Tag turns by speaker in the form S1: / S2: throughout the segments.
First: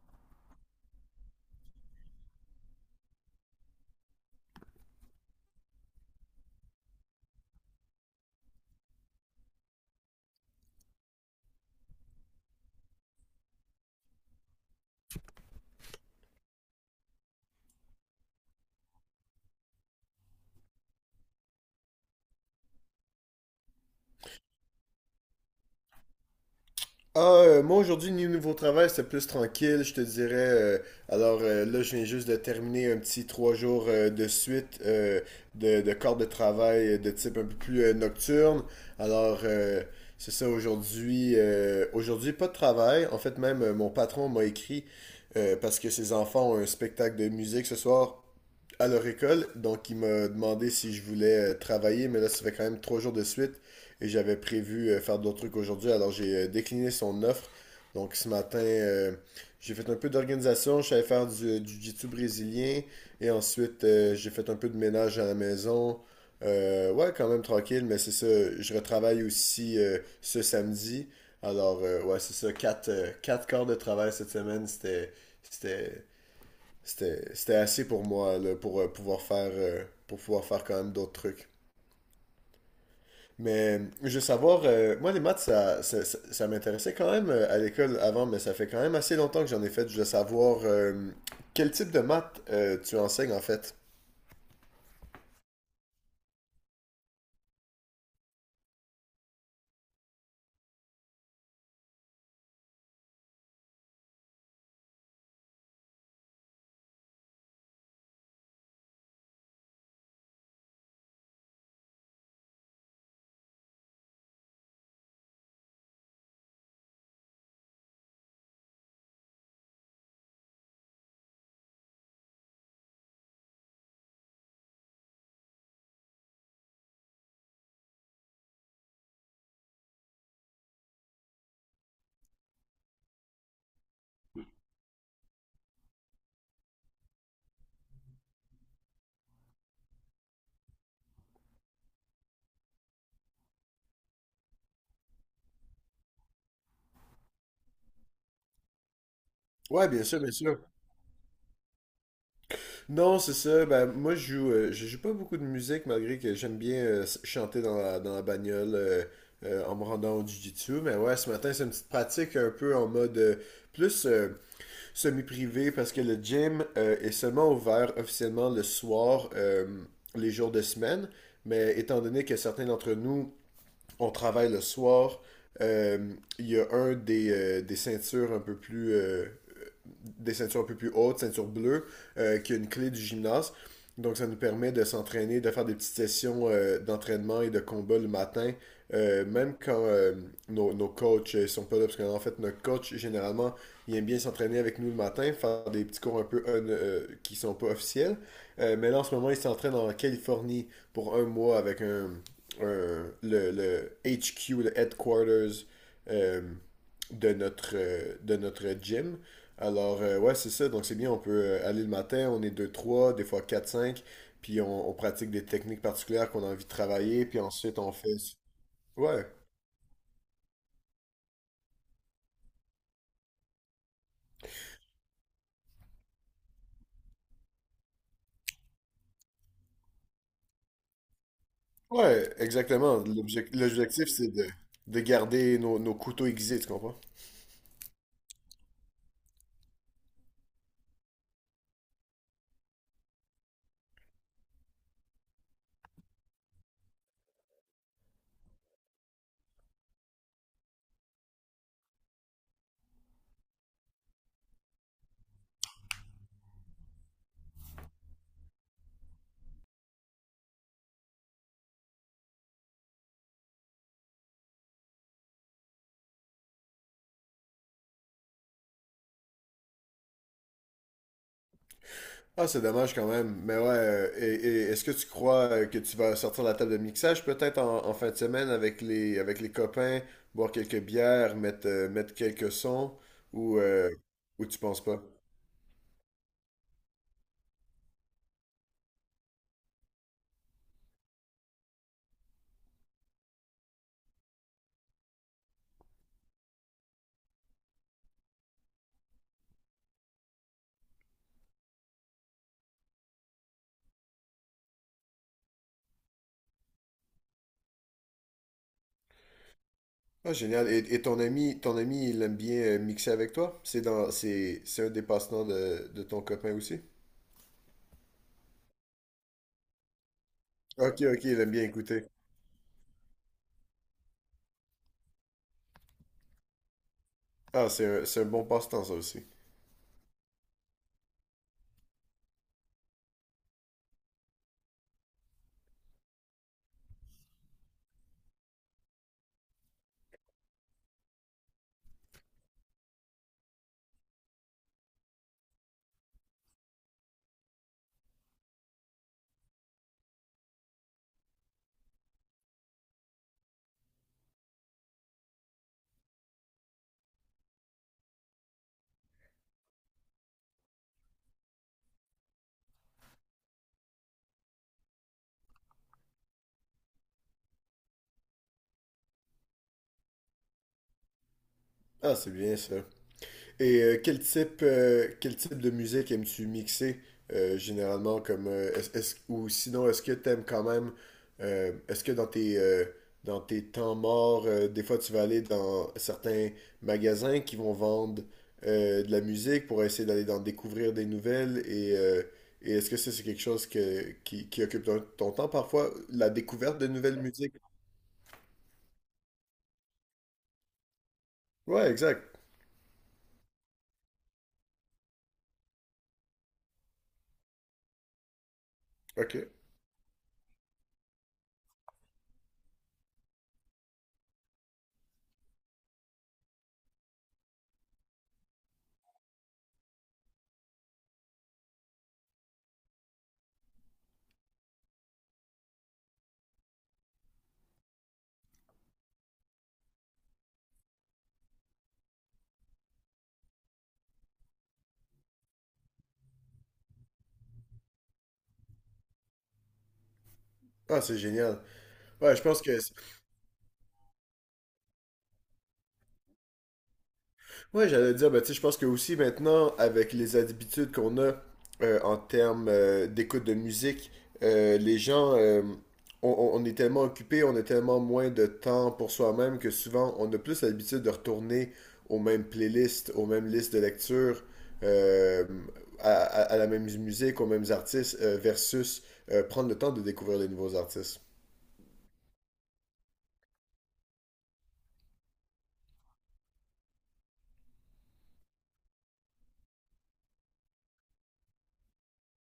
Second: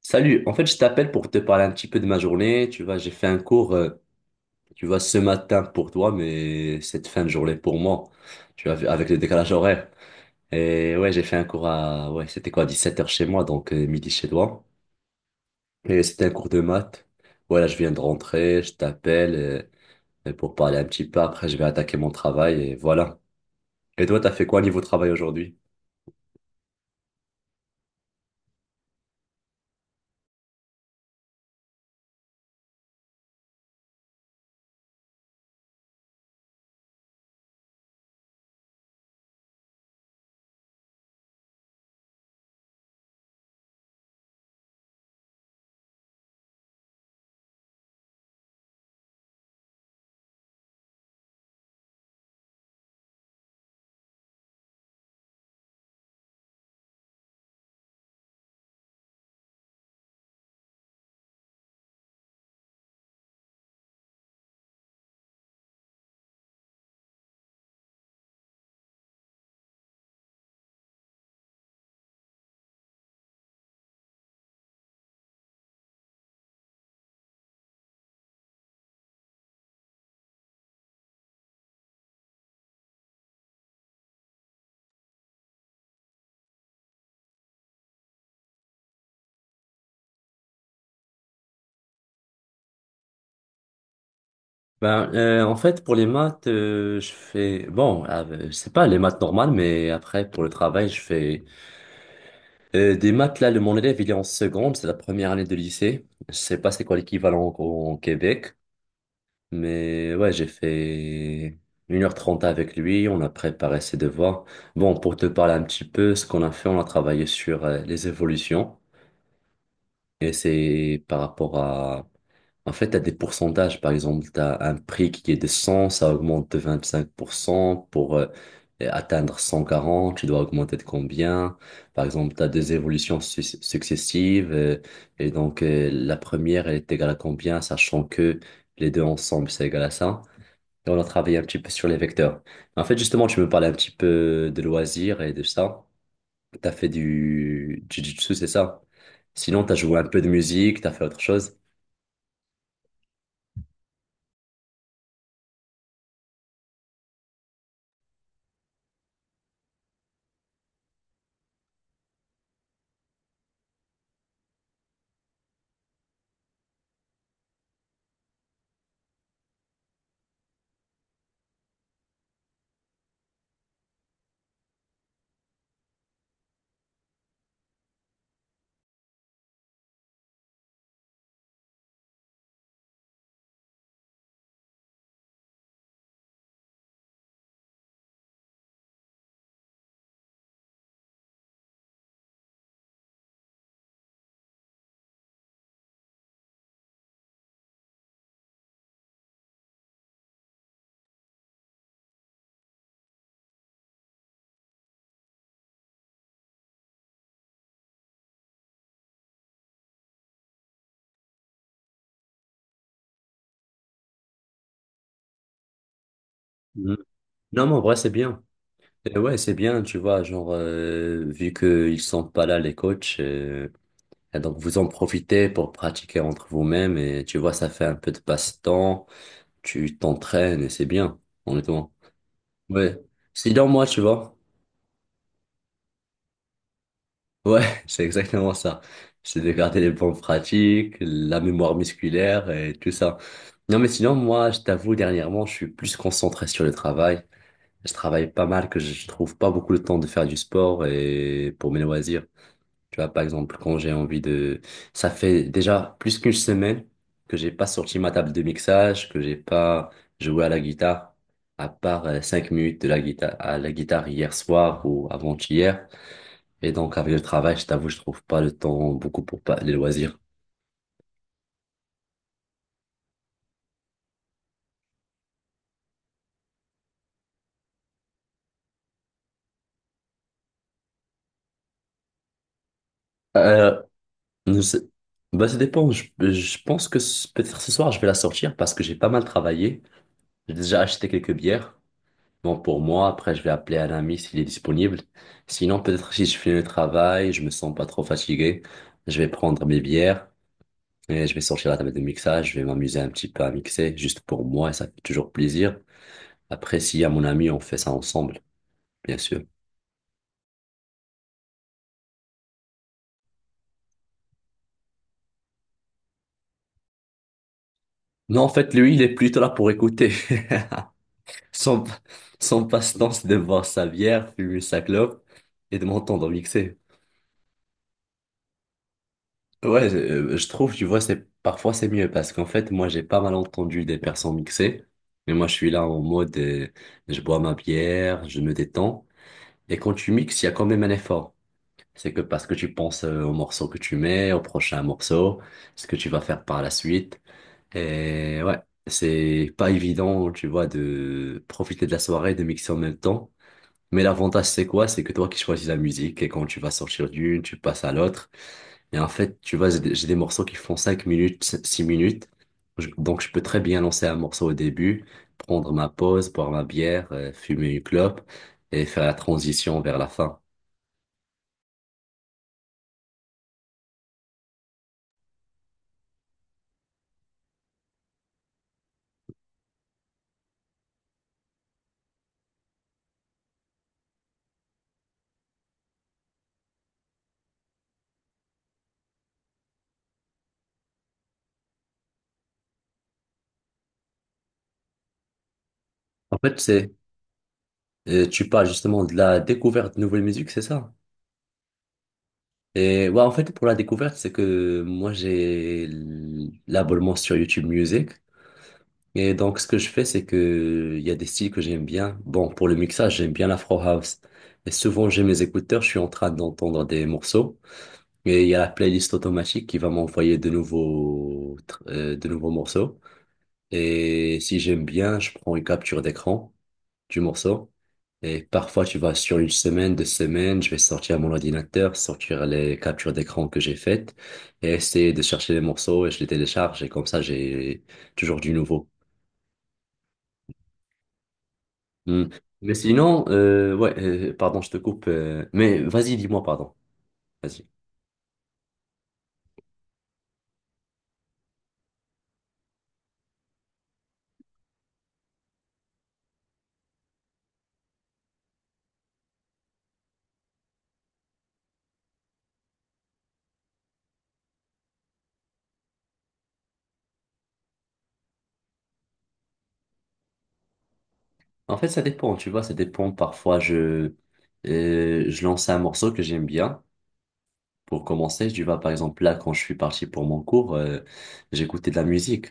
S1: Salut, en fait, je t'appelle pour te parler un petit peu de ma journée. Tu vois, j'ai fait un cours, tu vois, ce matin pour toi, mais cette fin de journée pour moi, tu vois, avec le décalage horaire. Et ouais, j'ai fait un cours à, ouais, c'était quoi, 17h chez moi, donc midi chez toi. Et c'était un cours de maths. Voilà, je viens de rentrer, je t'appelle pour parler un petit peu. Après, je vais attaquer mon travail et voilà. Et toi, t'as fait quoi niveau travail aujourd'hui?
S2: Ah, moi aujourd'hui, niveau travail, c'était plus tranquille, je te dirais. Là, je viens juste de terminer un petit trois jours de suite, de corps de travail de type un peu plus nocturne. Alors, euh, c'est ça aujourd'hui. Aujourd'hui, pas de travail. En fait, même mon patron m'a écrit parce que ses enfants ont un spectacle de musique ce soir à leur école. Donc, il m'a demandé si je voulais travailler, mais là, ça fait quand même trois jours de suite et j'avais prévu faire d'autres trucs aujourd'hui. Alors, j'ai décliné son offre. Donc, ce matin, j'ai fait un peu d'organisation. Je savais faire du du jiu-jitsu brésilien et ensuite, j'ai fait un peu de ménage à la maison. Ouais, quand même tranquille, mais c'est ça. Je retravaille aussi ce samedi. Alors, ouais, c'est ça. Quatre quarts de travail cette semaine. C'était, c'était assez pour moi là, pour pouvoir faire, pour pouvoir faire quand même d'autres trucs. Mais je veux savoir, moi les maths, ça m'intéressait quand même à l'école avant, mais ça fait quand même assez longtemps que j'en ai fait. Je veux savoir quel type de maths tu enseignes en fait.
S1: Ben, en fait, pour les maths, je fais... Bon, je sais pas, les maths normales, mais après, pour le travail, je fais... des maths, là, mon élève, il est en seconde, c'est la première année de lycée. Je sais pas c'est quoi l'équivalent au Québec. Mais ouais, j'ai fait 1h30 avec lui, on a préparé ses devoirs. Bon, pour te parler un petit peu, ce qu'on a fait, on a travaillé sur les évolutions. Et c'est par rapport à... En fait, t'as des pourcentages. Par exemple, t'as un prix qui est de 100, ça augmente de 25%. Pour atteindre 140, tu dois augmenter de combien? Par exemple, t'as des évolutions successives. Et donc, la première, elle est égale à combien, sachant que les deux ensemble, c'est égal à ça. Et on a travaillé un petit peu sur les vecteurs. En fait, justement, tu me parlais un petit peu de loisirs et de ça. T'as fait du jiu-jitsu, c'est ça? Sinon, t'as
S2: Ouais,
S1: joué
S2: bien
S1: un peu
S2: sûr,
S1: de
S2: bien sûr.
S1: musique, t'as fait autre chose?
S2: Non, c'est ça. Ben, moi, je joue pas beaucoup de musique, malgré que j'aime bien chanter dans la bagnole en me rendant au jiu-jitsu. Mais ouais, ce matin, c'est une petite pratique un peu en mode plus. Semi-privé parce que le gym est seulement ouvert officiellement le soir, les jours de semaine. Mais étant donné que certains d'entre nous, on travaille le soir, euh, il y a un des ceintures un peu plus hautes, ceinture bleue, qui a une clé du gymnase. Donc, ça nous permet de s'entraîner, de faire des petites sessions d'entraînement et de combat le matin, même quand nos coachs ne sont pas là. Parce qu'en fait, notre coach, généralement, il aime bien s'entraîner avec nous le matin, faire des petits cours un peu qui ne sont pas officiels. Mais là, en ce moment, il s'entraîne en Californie pour un mois avec le HQ, le headquarters euh, de notre gym. Alors, ouais, c'est ça. Donc, c'est bien, on peut aller le matin, on est deux trois des fois quatre cinq puis on pratique des techniques particulières qu'on a envie de
S1: Mhm.
S2: travailler, puis
S1: Non, mais
S2: ensuite
S1: en
S2: on
S1: vrai, c'est
S2: fait...
S1: bien. Et
S2: Ouais,
S1: ouais, c'est bien, tu vois, genre, vu qu'ils sont pas là, les coachs, et donc vous en profitez pour pratiquer entre vous-même et tu vois, ça fait un peu de passe-temps, tu t'entraînes et c'est bien, honnêtement.
S2: ouais, exactement.
S1: Ouais. Sinon, moi, tu
S2: L'objectif, c'est
S1: vois.
S2: de garder nos couteaux aiguisés, tu comprends?
S1: Ouais, c'est exactement ça. C'est de garder les bonnes pratiques, la mémoire musculaire et tout ça. Non, mais sinon, moi, je t'avoue, dernièrement, je suis plus concentré sur le travail. Je travaille pas mal, que je trouve pas beaucoup de temps de faire du sport et pour mes loisirs. Tu vois, par exemple, quand j'ai envie de... Ça fait déjà plus qu'une semaine que j'ai pas sorti ma table de mixage, que j'ai pas joué à la guitare, à part 5 minutes à la guitare hier soir ou avant-hier. Et donc, avec le travail, je t'avoue, je trouve pas le temps beaucoup pour pas les loisirs.
S2: Ah, c'est dommage quand même. Mais ouais, et est-ce que tu crois que tu vas sortir la table de mixage peut-être en fin de semaine avec avec les copains, boire quelques bières, mettre quelques sons, ou,
S1: Euh,
S2: euh, ou tu
S1: nous-
S2: penses
S1: c'est-
S2: pas?
S1: bah, ça dépend. Je pense que peut-être ce soir, je vais la sortir parce que j'ai pas mal travaillé. J'ai déjà acheté quelques bières. Bon, pour moi, après, je vais appeler un ami s'il est disponible. Sinon, peut-être si je finis le travail, je me sens pas trop fatigué, je vais prendre mes bières. Et je vais sortir la table de mixage, je vais m'amuser un petit peu à mixer, juste pour moi, et ça fait toujours plaisir. Après, s'il y a mon ami, on fait ça ensemble, bien sûr.
S2: Ah, génial. Et, ton ami, il aime bien mixer avec toi? C'est un des passe-temps de ton copain aussi?
S1: Non, en fait, lui, il est plutôt là pour écouter.
S2: Ok, ok, il aime bien
S1: Son,
S2: écouter.
S1: son passe-temps, c'est de boire sa bière, fumer sa clope et de m'entendre mixer.
S2: Ah, c'est un bon passe-temps, ça aussi.
S1: Ouais, je trouve, tu vois, c'est, parfois c'est mieux parce qu'en fait, moi, j'ai pas mal entendu des personnes mixer. Mais moi, je suis là en mode, je bois ma bière, je me détends. Et quand tu mixes, il y a quand même un effort. C'est que parce que tu penses au morceau que tu mets, au prochain morceau, ce que tu vas faire par la suite. Et ouais, c'est pas évident, tu vois, de profiter de la soirée, de mixer en même temps. Mais l'avantage, c'est quoi? C'est que toi qui choisis la musique et quand tu vas sortir d'une, tu passes à l'autre. Et en fait, tu vois, j'ai des morceaux qui font 5 minutes, 6 minutes. Donc, je peux très bien lancer un morceau au début, prendre ma pause, boire ma bière, fumer une clope et faire la transition vers la fin.
S2: Ah, c'est bien ça. Et quel type de musique aimes-tu mixer généralement comme ou sinon est-ce que t'aimes quand même est-ce que dans tes temps morts des fois tu vas aller dans certains magasins qui vont vendre de la musique pour essayer d'aller d'en découvrir des nouvelles et est-ce que ça c'est quelque chose qui occupe ton temps parfois la
S1: En fait,
S2: découverte de
S1: c'est
S2: nouvelles musiques?
S1: Tu parles justement de la découverte de nouvelles musiques, c'est ça?
S2: Ouais, exact.
S1: Et ouais, en fait, pour la découverte, c'est que moi, j'ai l'abonnement sur YouTube Music. Et
S2: Ok.
S1: donc, ce que je fais, c'est que il y a des styles que j'aime bien. Bon, pour le mixage, j'aime bien l'Afro House. Et souvent, j'ai mes écouteurs, je suis en train d'entendre des morceaux. Et il y a la playlist automatique qui va m'envoyer de nouveaux morceaux. Et si j'aime bien, je prends une capture d'écran du morceau. Et parfois, tu vois, sur une semaine, 2 semaines, je vais sortir mon ordinateur, sortir les captures d'écran que j'ai faites et essayer de chercher les morceaux et je les télécharge. Et comme ça, j'ai toujours du nouveau.
S2: Ah, c'est génial.
S1: Hmm.
S2: Ouais, je pense
S1: Mais
S2: que
S1: sinon, ouais, pardon, je te coupe. Mais vas-y, dis-moi, pardon. Vas-y.
S2: Ouais, j'allais dire, ben, tu sais, je pense que aussi maintenant, avec les habitudes qu'on a en termes d'écoute de musique, les gens, on est tellement occupés, on a tellement moins de temps pour soi-même que souvent, on a plus l'habitude de retourner aux mêmes playlists, aux mêmes listes de lecture, euh, à la même musique, aux mêmes artistes, versus prendre le temps de découvrir les nouveaux artistes.
S1: En fait, ça dépend, tu vois, ça dépend. Parfois, je lance un morceau que j'aime bien. Pour commencer, tu vois, par exemple, là, quand je suis parti pour mon cours, j'écoutais de la musique.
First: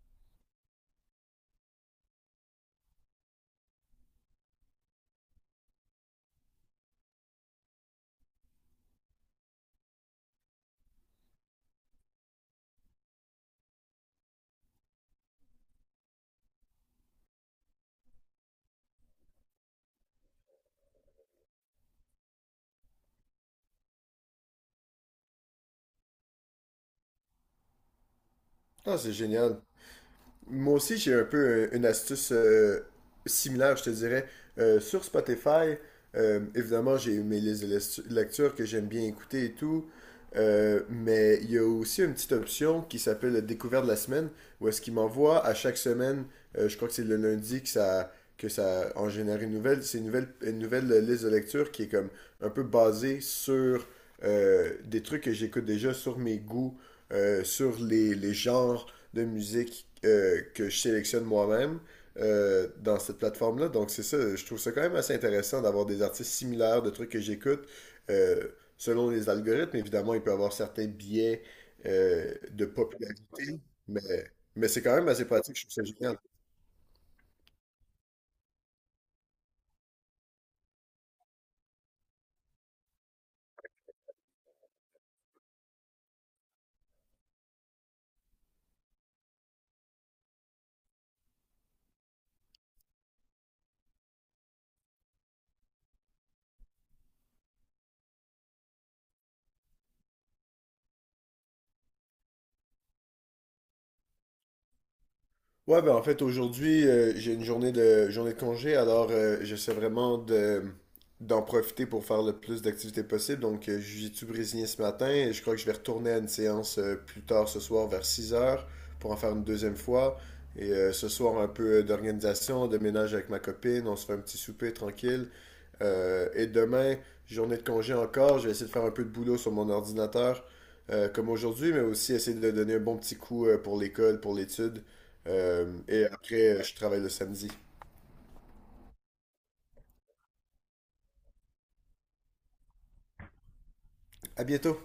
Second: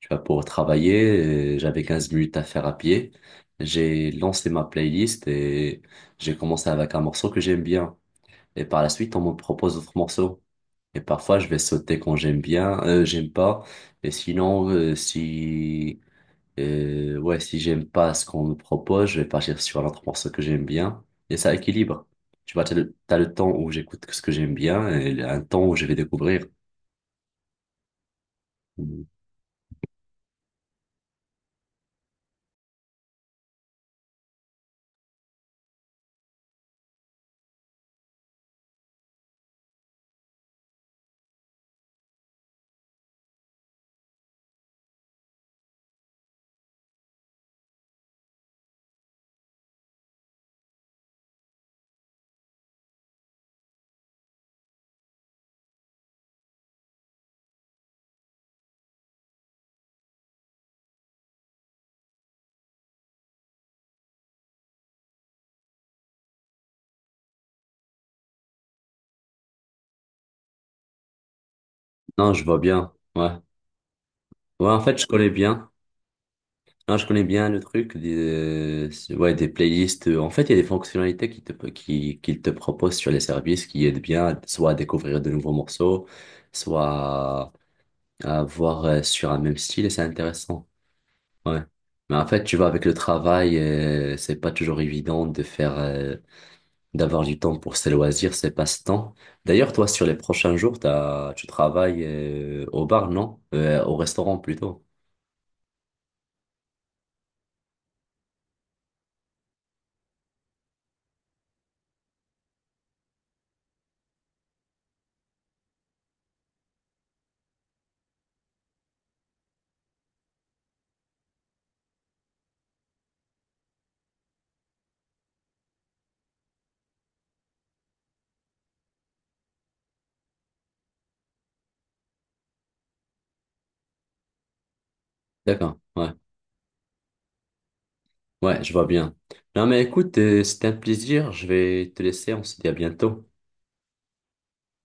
S1: Tu vois, pour travailler, j'avais 15 minutes à faire à pied. J'ai lancé ma playlist et j'ai commencé avec un morceau que j'aime bien. Et par la suite, on me propose d'autres morceaux. Et parfois, je vais sauter quand j'aime bien, j'aime pas. Et sinon, si et ouais, si j'aime pas ce qu'on me propose, je vais partir sur un autre morceau que j'aime bien. Et ça équilibre. Tu vois, t'as le temps où j'écoute ce que j'aime bien et un temps où je vais découvrir.
S2: Ah,
S1: Mhm.
S2: c'est génial. Moi aussi, j'ai un peu une astuce similaire, je te dirais. Sur Spotify, évidemment, j'ai mes listes de lecture que j'aime bien écouter et tout. Mais il y a aussi une petite option qui s'appelle la découverte de la semaine, où est-ce qu'il m'envoie à chaque semaine, je crois que c'est le lundi que ça en génère une nouvelle. C'est une nouvelle liste de lecture qui est comme un peu basée sur des trucs que j'écoute déjà, sur mes goûts, les genres de musique que je sélectionne moi-même dans cette plateforme-là. Donc c'est ça, je trouve ça quand même assez intéressant d'avoir des artistes similaires, de trucs que j'écoute. Selon les algorithmes, évidemment, il peut y avoir certains biais
S1: Non, je vois
S2: de
S1: bien. Ouais.
S2: popularité, mais,
S1: Ouais,
S2: mais
S1: en
S2: c'est quand
S1: fait, je
S2: même assez
S1: connais
S2: pratique, je
S1: bien.
S2: trouve ça génial.
S1: Non, je connais bien le truc des, ouais, des playlists. En fait, il y a des fonctionnalités qu'ils te proposent sur les services qui aident bien, soit à découvrir de nouveaux morceaux, soit à voir sur un même style et c'est intéressant. Ouais. Mais en fait, tu vois, avec le travail, c'est pas toujours évident d'avoir du temps pour ses loisirs, ses passe-temps. D'ailleurs, toi, sur les prochains jours, tu travailles, au bar, non? Au restaurant plutôt.
S2: Ouais, ben en fait, aujourd'hui, j'ai une journée journée de congé, alors j'essaie vraiment d'en profiter pour faire le plus d'activités possible. Donc, jiu-jitsu brésilien ce matin et je crois que je vais retourner à une séance plus tard ce soir vers 6 heures pour en faire une deuxième fois. Et ce soir, un peu d'organisation, de ménage avec ma copine, on se fait un petit souper tranquille. Et demain, journée de congé encore, je vais essayer de faire un peu de boulot sur mon ordinateur, comme aujourd'hui, mais aussi essayer de donner un bon petit coup pour l'école, pour l'étude.
S1: D'accord. Ouais.
S2: Je travaille le samedi.
S1: Ouais, je vois bien. Non, mais écoute, c'était un plaisir. Je vais te laisser. On se dit à bientôt.
S2: À bientôt!